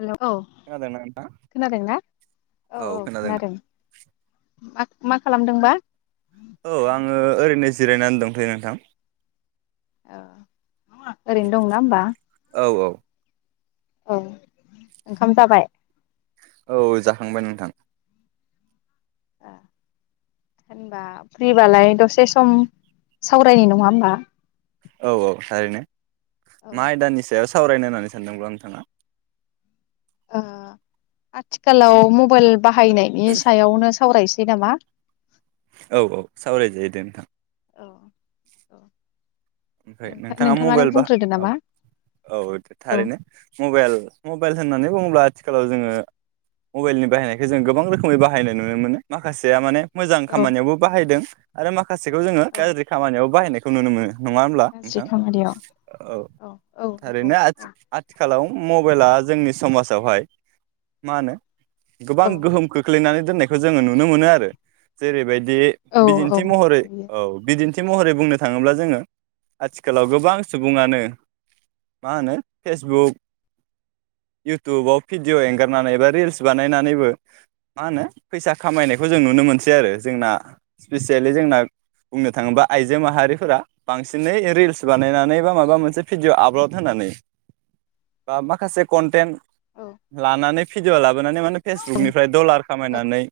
Hello खोनादोंना नोंथां? खोनादों ना औ औ खोनादों मा मा खालामदोंबा? औ आङो ओरैनो जिरायनानै दंथयो नोंथां औ ओरैनो दंना होमबा औ औ औ ओंखाम जाबाय औ जाखांबाय नोंथां ए होनबा फ्रिबालाय दसे सम सावरायनाय नङा होमबा औ औ थारैनो औ मा आयदानि सायाव सावरायनो होननानै सानदोंब्ला नोंथाङा? ओ आथिखालाव मबाइल बाहायनायनि सायावनो सावरायसै नामा? औ औ सावरायजायो दे नोंथां। औ औ ओमफ्राय नोंथां नोंथाङा नोंथाङानो मबाइल बा बुंग्रोदो औ नामा औ औ थारैनो मबाइल मबाइल होननानै बुङोब्ला आथिखालाव जोङो मबाइलनि बाहायनायखौ जों गोबां रोखोमै बाहायनाय नुनो मोनो। माखासेया माने मोजां औ खामानियावबो बाहायदों। आरो मा माखासेखौ जोङो औ गाज्रि खामानियाव बाहायनाय खौ नुनो मोनो। नङा होमब्ला गाज्रि नोंथां? खामानियाव औ औ नंगौ थारैनो आथि-आथिखालाव मबाइला जोंनि समाजावहाय मा होनो गोबां औ गोहोम खोख्लैनानै दोननायखौ जोङो नुनो मोनो आरो जेरैबायदि औ औ बिदिन्थि महरै बियो औ बिदिन्थि थि महरै बुंनो थाङोब्ला जोङो आथिखालाव गोबां सुबुङानो मा होनो फेसबुक इउटुबाव भिडिअ एंगारनानै बा रिल्स बानायनानैबो मा होनो फैसा खामायनायखौ जों नुनो मोनसै आरो जोंना स्पेसियेलि जोंना बुंनो थाङोब्ला आइजो माहारिफोरा बांसिनै रिल्स बानायनानै बा माबा मोनसे भिडिय आपलड होनानै बा माखासे कन्टेन्ट औ लानानै भिडिय ला बोनानै माने फेसबुकनिफ्राय डलार औ खामायनानै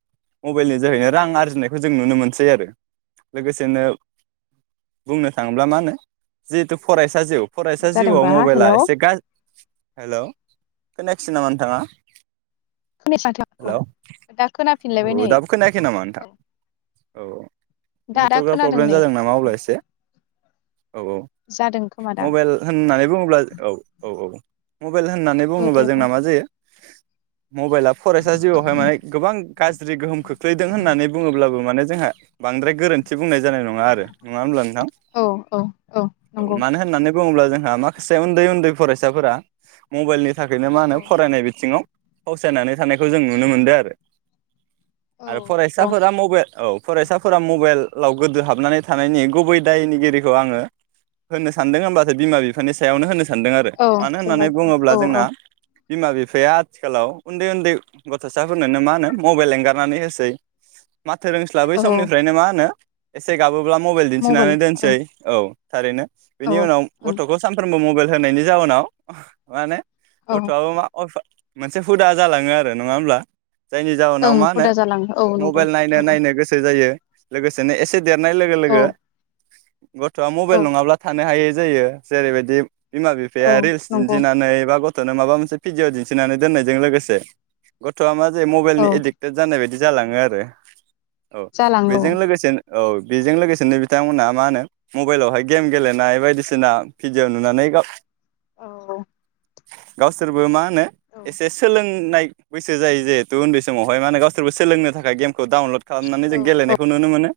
मबाइलनि जोहैनो रां आरजिनायखौ जों नुनो मोनसै आरो लोगोसेनो बुंनो थाङोब्ला मा होनो जिहेथु फरायसा जिउ मा फरायसा जिउआव जादोंबा मबाइला हेल' एसे गा हेलौ खोनायाखिसै नामा नोंथाङा? खोनायासै माथो हेलौ अ दा खोनाफिनलायबाय [unintelligible] नै दाबो खोनायाखै नामा औ नोंथां? औ अ दा दा नेटवार्कआ खोनादों प्रब्लेम नै जादों नामा अब्ला एसे औ औ जादों खोमादां मबाइल होननानै बुङोब्ला औ औ औ मबाइल होननानै औ दे बुङोब्ला जोंना बुंदो मा जायो। मबाइला फरायसा जिउआवहाय माने गोबां गाज्रि गोहोम खोख्लैदों होननानै बुङोब्लाबो माने जोंहा बांद्राय गोरोन्थि बुंनाय जानाय नङा आरो नङा होनब्ला औ औ औ नंगौ। मानो होननानै बुङोब्ला जोंहा माखासे उन्दै उन्दै फरायसाफोरा मबेलनि थाखैनो मा होनो औ फरायनाय बिथिङाव फावसायनानै थानायखौ जों नुनो मोनदो आरो। औ आरो नंगौ फरायसाफोरा मबे औ फरायसाफोरा मबेल लाव गोदो हाबनानै थानायनि गुबै दायनिगिरिखौ आङो होननो सानदों ओमबासो बिमा बिफानि सायावनो होनो सानदों आरो औ मानो बिमा होननानै बिफानि बुङोब्ला औ जोंना औ बिमा बिफाया आथिखालाव उन्दै उन्दै गथ'साफोरनोनो मा होनो मबेल एंगारनानै होसै। माथो रोंस्लाबै औ समनिफ्रायनो मा होनो एसे गाबोब्ला म मबाइल थिनानै दोनसै ओं औ थारैनो औ बिनि उनाव ओं गथ'खौ सानफ्रोमबो मबेल होनायनि जाउनाव मा होनो औ गथ'आबो मा अफ' मोनसे हुदा जालाङो आरो नङा होमब्ला? जायनि जाहोनाव ओं मा होनो हुदा जालाङो औ नंगौ मबेल नायनो नंगौ नायनो गोसो जायो लोगोसेनो एसे देरनाय लोगो औ लोगो गथ'आ मबेल औ नङाब्ला थानो हायै जायो जेरैबायदि बिमा बिफाया औ रील्स नंगौ दिन्थिनानै एबा गथ गथ'नो माबा मोनसे भिडिअ' दिन्थिनानै दोननायजों लोगोसे गथ'आ मा जे औ मबाइलनि एडिक्टेड जानाय बायदि जालाङो आरो। औ जालाङो बेजों लोगोसेनो औ बेजों लोगोसेनो बि बिथांमोना मा होनो मबेलावहाय गेम गेलेनाय बायदिसिना भिडिअ नुनानै गाव औ गावसोरबो मा होनो औ एसे सोलोंनाय बैसो जायो जेहेथु उन्दै समावहाय मा होनो गावसोरबो सोलोंनो थाखाय गेम खौ डाउनलड खालामनानै औ जों गेलेनायखौ नुनो मोनो।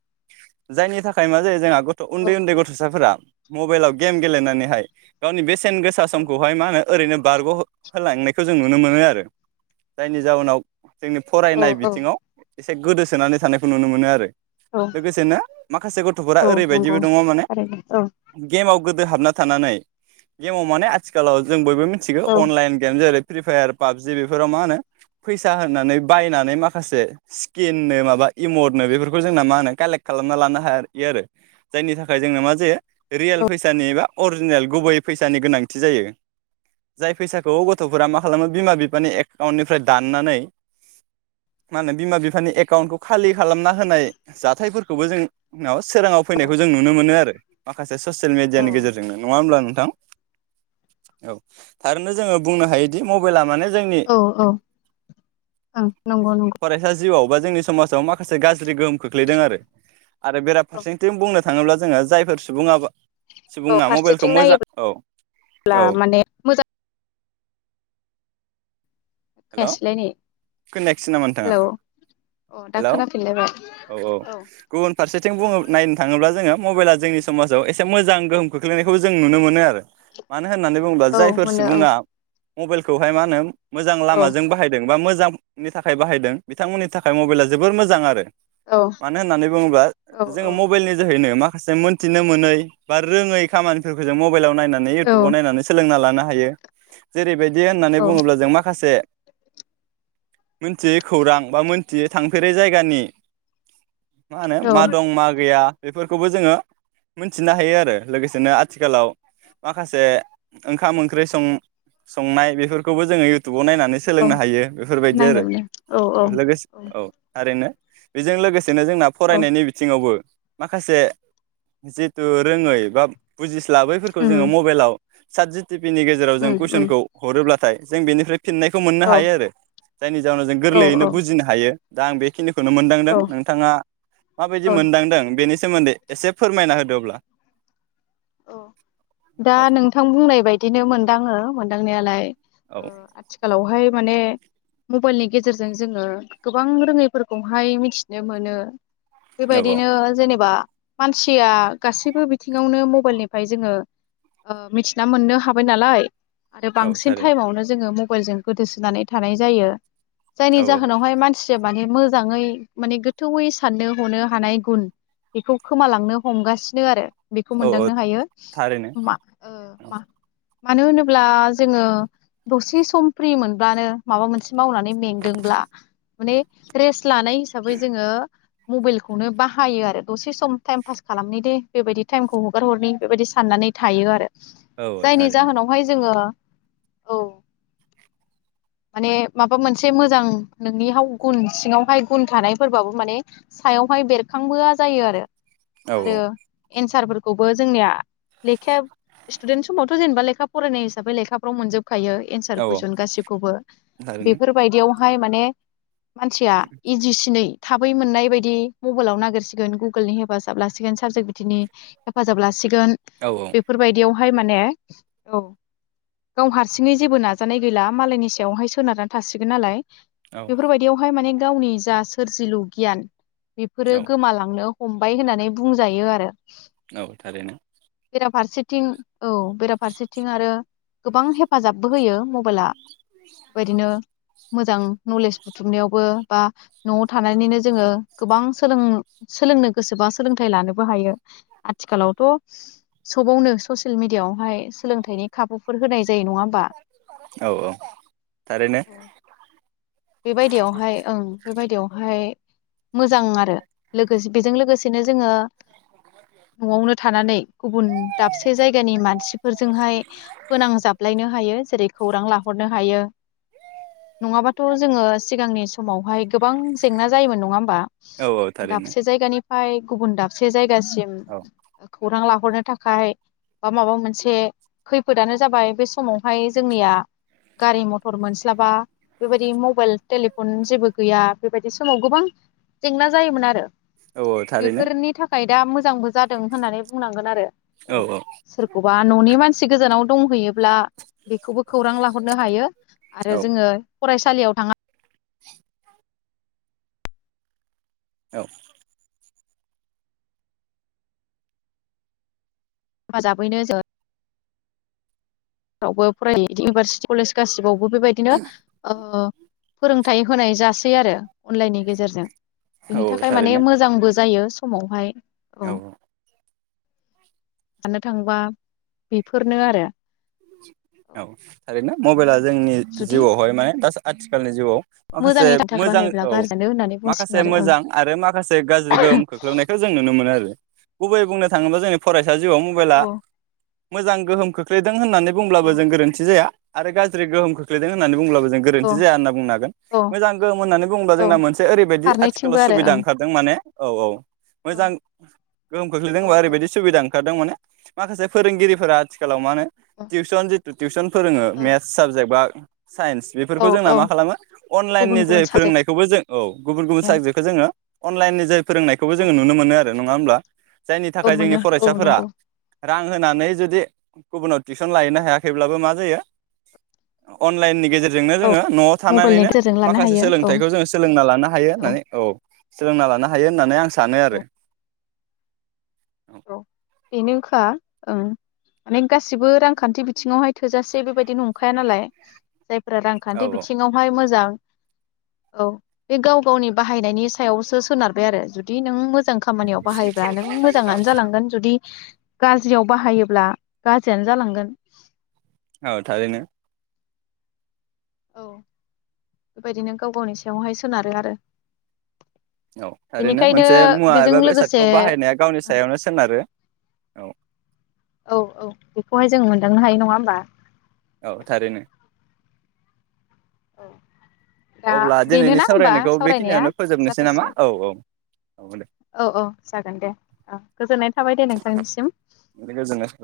जायनि थाख खाइ मा जायो जोंहा गथ' औ उन्दै उन्दै औ गथ'साफोरा मबेलाव गेम गेलेनानैहाय गावनि बेस सेनगोसा समखौहाय मा होनो ओरैनो बारग होलांनायखौ जों नुनो मोनो आरो जायनि जााहोनाव जोंनि फरायनाय औ औ बिथिङाव एसे गोदोसोनानै थानायखौ नुनो मोनो आरो। औ लोगोसेनो मा गथ'फोरा औ नंगौ ओरैबायदिबो दङ माने थारैनो औ गेमाव गोदो हाबना थानानै गेमाव माने आथिलाव जों बयबो मो मिथिगो औ अनलाइन गेम जेरै फ्रि फायार पाबजि बेफोराव मा होनो फैसा होनानै बायनानै माखासे स्किननो माबा इमदनो बेफोरखौ जोंना मा होनो कालेक्ट खालामना लानो [unintelligible] आरो जायनि थाखाय जोंनो मा जायो रियेल फैसानि एबा अरिजिनेल गुबैयै फैसानि गोनांथि जायो जाय फैसाखौ गथ'फोरा मा खालामो बिमा बिफानि एकाउन्टनिफ्राय दाननानै मा होनो बिमा बिफानि एकाउन्टखौ खालि खालामना होनाय जाथायफोरखौबो जों ना [unintelligible] सोराङाव फैनायखौ जों नुनो मोनो आरो। माखा से ससियेल औ मिडियानि गेजेरजोंनो नङा होनब्ला नों थां औ थारैनो जो बुंनो हायोदि मबेला माने जोंनि औ औ ओं नंगौ नंगौ। फरायसा जिउआव बा जोंनि समाजाव माखासे गाज्रि गोहोम खोख्लैदों आरो। आरो बेराफारसेथिं बुंनो थाङोब्ला जोङो जायफोर सुबुङा औ सुबुङा मबाइलखौ फारसेथिं मोजां नायोब्ला औ औ माने मोजां जायासैलाय नै खोनायसै नामा नोंथाङा हेलौ अ दा हेलौ खोनाफिनलायबाय औ औ गुबुन फारसेथिं बुङो नायनो थाङो ब्ला मबाइला जोंनि समाजाव एसे मोजां गोहोम खोख्लैनायखौ जों नुनो मोनो आरो मानो होननानै बुङोब्ला औ जायफोर मोनो ओं सुबुङा मबाइलखौहाय मा होनो मोजां औ लामाजों बाहायदों बा मोजां नि थाखाय बाहायदों बिथांमोननि थाखाय मबाइला जोबोर मोजां आरो। औ मानो होननानै बुङोब्ला औ जोङो मबाइलनि जोहैनो मा माखासे मोनथिनो मोनै बा रोङै खामानिफोरखौ जों म मबाइलाव नायनानै औ इउटुबाव नायनानै सोलोंना लानो हा हायो जेरैबायदि बिदि होननानै बुङोब्ला जों माखासे मोनथियै खौरां बा मोनथियै थांफेरै जायगानि मा होनो औ मा दं मा गैया बेफोरखौबो जोङो मोनथिनो हायो आरो लोगोसेनो आथिखालाव माखासे ओंखाम ओंख्रि सं संनाय बेफोरखौबो जोङो इउ टुबाव नायनानै औ सोलोंनो हायो। बेफोरबायदि आरो औ लोगोसे औ थारैनो बेजों लोगोसे बिदिनो जोंना औ फरायनायनि बिथिङावबो माखासे जिहेतु रोङै बा बुजिस लाबैफोरखौ उम जोङो मबाइलाव साथजित टि भि नि गेजेराव जों उम उम कुइसनखौ हरोब्लाथाय जों बेनिफ्राय फिननायखौ मोननो औ हायो आरो। जायनि जााहोनाव जों औ गोरलैयैनो औ बुजिनो हायो। दा आं बेखिनिखौ खौनो मोनदांदों औ नोंथाङा औ माबायदि मोनदांदों बेनि सोमोन्दै एसे फोरमायना होदो अब्ला। औ दा औ नोंथां बुंनाय बायदिनो मोनदाङो मोन मोनदांनायालाय औ ओ आथिखालावहाय माने मबाइलनि गेजेरजों जोङो गोबां रोङैफोरखौहाय मिथिनो मोनो औ बेबायदिनो औ जेनेबा मानसिया गासैबो बिथिङावनो मब मबाइल निफ्राय जोङो ओ मिथिना मोननो हाबाय नालाय आरो औ बांसिन थारैनो टाइमावनो जोङो मब मबाइलजों गोदोसोनानै थानाय जायो। जायनि औ जाहोनावहाय मानसि माने मोजाङै माने गोथौैयै साननो हनो हानाय गुन बेखौ खोमालांनो हमगासिनो आरो बे औ औ दांनो हायो थारैनो माक ओ औ माक मानो होनोब्ला जोङो दरसे सम फ्रि मोनब्लानो माबा मोनसे मावनानै मेंदोंब्ला माने रेस्ट लानाय हिसाबै जोङो मबाइलखौनो बाहायो आरो दसे सम टाइम पास खालामनो दे बेबायदि टाइमखौ हगार हरनि बेबायाददि साननानै थायो आरो औ जायनि थारैनो जाहोनावहाय जोङो औ माने माबा मोनसे मोजां नोंनि हाव गुन सिङावहाय गुन थानायफोरबाबो माने सायावहाय बेरखांबोआ जायो आरो औ आरो एन्सारफोर खौबो जोंनिया लेखाया स्टुडेन्ट समावथ जेनेबा लेखा फरायनाय हिसाबै लेखाफ्राव मोनजोब खायो एन्सार औ औ कुइसन गासिखौबो थारैनो बेफोर बायदियाव हाय माने मानसिया इजिसिनै थाबै मोननाय बायदि मबाइलाव नागिरसिगोन गुगोलनि हेफाजाब लासिगोन सात जि पि ति नि। हेफाजाब लासि सिगोन औ बेफोरबायदियाव हाय माने औ गाव हारसिङै जेबो नाजानाय गैला मालायनि सायावहाय सोनारनानै थासिगोन नालाय। औ बेफोर बायदियावहाय माने गावनि जा सोरजिलु गियान बेफोरो औ गोमालांनो हमबाय होननानै बुंजायो आरो औ थारैनो बेराफारसेथिं औ बेराफारसेथिं आरो गोबां हेफाजाबबो होयो माव बोला बेबायदिनो। मोजां नलेज बुथुमनायावबो बा नत थानानैनो जोङो गोबां सोलों सोलोंनो गोसोबा सोलोंथाइ लानोबो हायो। आथिखालावथ सबावनो ससियेल मिदियावहाय सोलोंथाइनि खाबुफोर होनाय जायो नङा ओमबा औ औ थारैनो बेबायदियावहाय ओं बेफोरबायदियावहाय मोजां आरो लोगोसे बेजों लोगोसेनो जोङो न'आवनो थानानै गुबुन दाबसे जायगानि मानसिफोरजोंहाय फोनांजाबलायनो हायो जेरै खौरां लाहरनो हायो। नङाबाथ जोङो सिगांनि समावहाय गोबां जेंना जायोमोन नङा ओमबा औ औ थारैनो दाबसे जायगानि फाय गुबुन दाबसे जायगासिम औ खौरां लाहरनो थाखाय बा माबा मोनसे खैफोदानो जाबाय बे समावहाय जोंनिया गारि मथर मोनस्लाबा बेबायदि मबाइल टेलिफन जेबो गैया बेबायदि समाव गोबां जेंना जायोमोन आरो औ औ थारैनो बेफोरनि थाखाय दा मोजांबो जाद होननानै बुंनांगोन आरो औ सोरखौबा न ननि मानसि गोजानाव दंहैयोब्ला बेखौबो खौरां लाहरनो हायो औ आरो जोङो फरायसालियाव थाङा। औ हेफाजाबैनो जों फावबो फरायो इउनिभारसिटि कलेज गासिबाव ब' बेबायदिनो ओ फोरोंथाय होनाय जास सै आरो। अनलाइननि गेजेरजों बिनि औ थारैनो थाखाय माने मोजांबो जायो। समावहाय औ औ साननो थांबा बेफोरनो आरो औ थारैनो मबाइला जोंनि जुदि जिउआवहाय माने दास आथिखालनि जिउआव माखासे मोजाङै थाखाय मोजां बाहायब्ला औ गारजियानो होननानै बुंसिगोन माखासे आरो मोजां आरो माखासे गाज्रि गोहोम खोख्लैनायखौ जों नुनो मोनो आरो। गुबै बुंनो थाङोबा जोंनि फराय सा जिआव मबाइला ओं मोजां गोहोम खोख्लैदों नों होननानै बुंब्लाबो औ जों गोरोन्थि जाया। आरो गाज्रि गोहोम खोख्लैदों होननानै बुंब्लाबो जों औ गोरोन्थि जाया होनना बुंनो हागोन औ मोजां गोहोम होननानै बुङोबा जोंना औ मोनसे ओरैबायदि आथिखालाव फारनैथिंबो आरो सुबिदा ओंखारदों माने औ औ ओं मोजां गोहोम खोख्लैदों औ होनबा औ ओरैबायदि सुबिदां ओखारदों माने माखासे फोरोंगिरिफोरा आथिखालाव मा होनो औ टिउसन जिथु टिउसन फोरोङो औ मेस साबजेक्ट बा साइन्स औ बेफोरखौ जोंना औ मा खालामो गुबुन अनलाइननि गुबुन जोहै साबजेक्टनि फोरोंनायखौबो जों औ गुबुन गुबुन साबजेक्टखौ जोङो अनलाइननि जोहै फोरोंनायखौबो जोङो नुनो मोनो आरो नङा होमब्ला जायनि औ थाखाय जोंनि मोनो औ फरायसाफोरा नंगौ रां होनानै जुदि गुबुनाव टिउसन लाहैनो हायाखैब्लाबो मा जायो अनलाइननि गेजेरजोंनो जोंङो न'आव मबाइलनि थानानैनो गेजेरजों लानो माखासे हायो औ सोलोंथाइखौ जोङो सोलोंना लानो हायो होननानै औ सोलोंना लानो हायो होननानै आं सानो आरो। फा ओ गासिबो रांखान्थि बिथिङावहाय थोजासे बेबायदि नंखाया नालाय। जायफोरा रांखान्थि औ बिथिङावहाय मोजां औ बे गाव गावनि बाहायनायनि सायावसो सोनारबाय आरो जुदि नों मो जां खामानियाव बाहायबा नों मोजांआनो जालांगोन जुदि गाज्रियाव बाहायोब्ला गाज्रियानो जालांगोन। औ थारैनो। औ बेबायदिनो गाव गावनि सायावहाय सोनारो आरो औ ओरैनो बेनिखायनो मोनसे मुवा बेजों एबा लोगोसे बेसादखौ बाहायनाया गावनि सायावनो सोनारो। औ। औ औ बेखौहाय जोङो मोनदांनो हायो नङा होमबा‌ औ थारैनो। औ। दा अब्ला बेनो दिनैनि ना होमबा सावरायनायखौ सावरायनाया बेखिनियावनो फोजोबनोसै नामा जाथसिगोन औ औ औ दे औ औ जागोन दे औ गोजोननाय थाबाय दे नोंथांनिसिम। गोजोननाय थाबाय।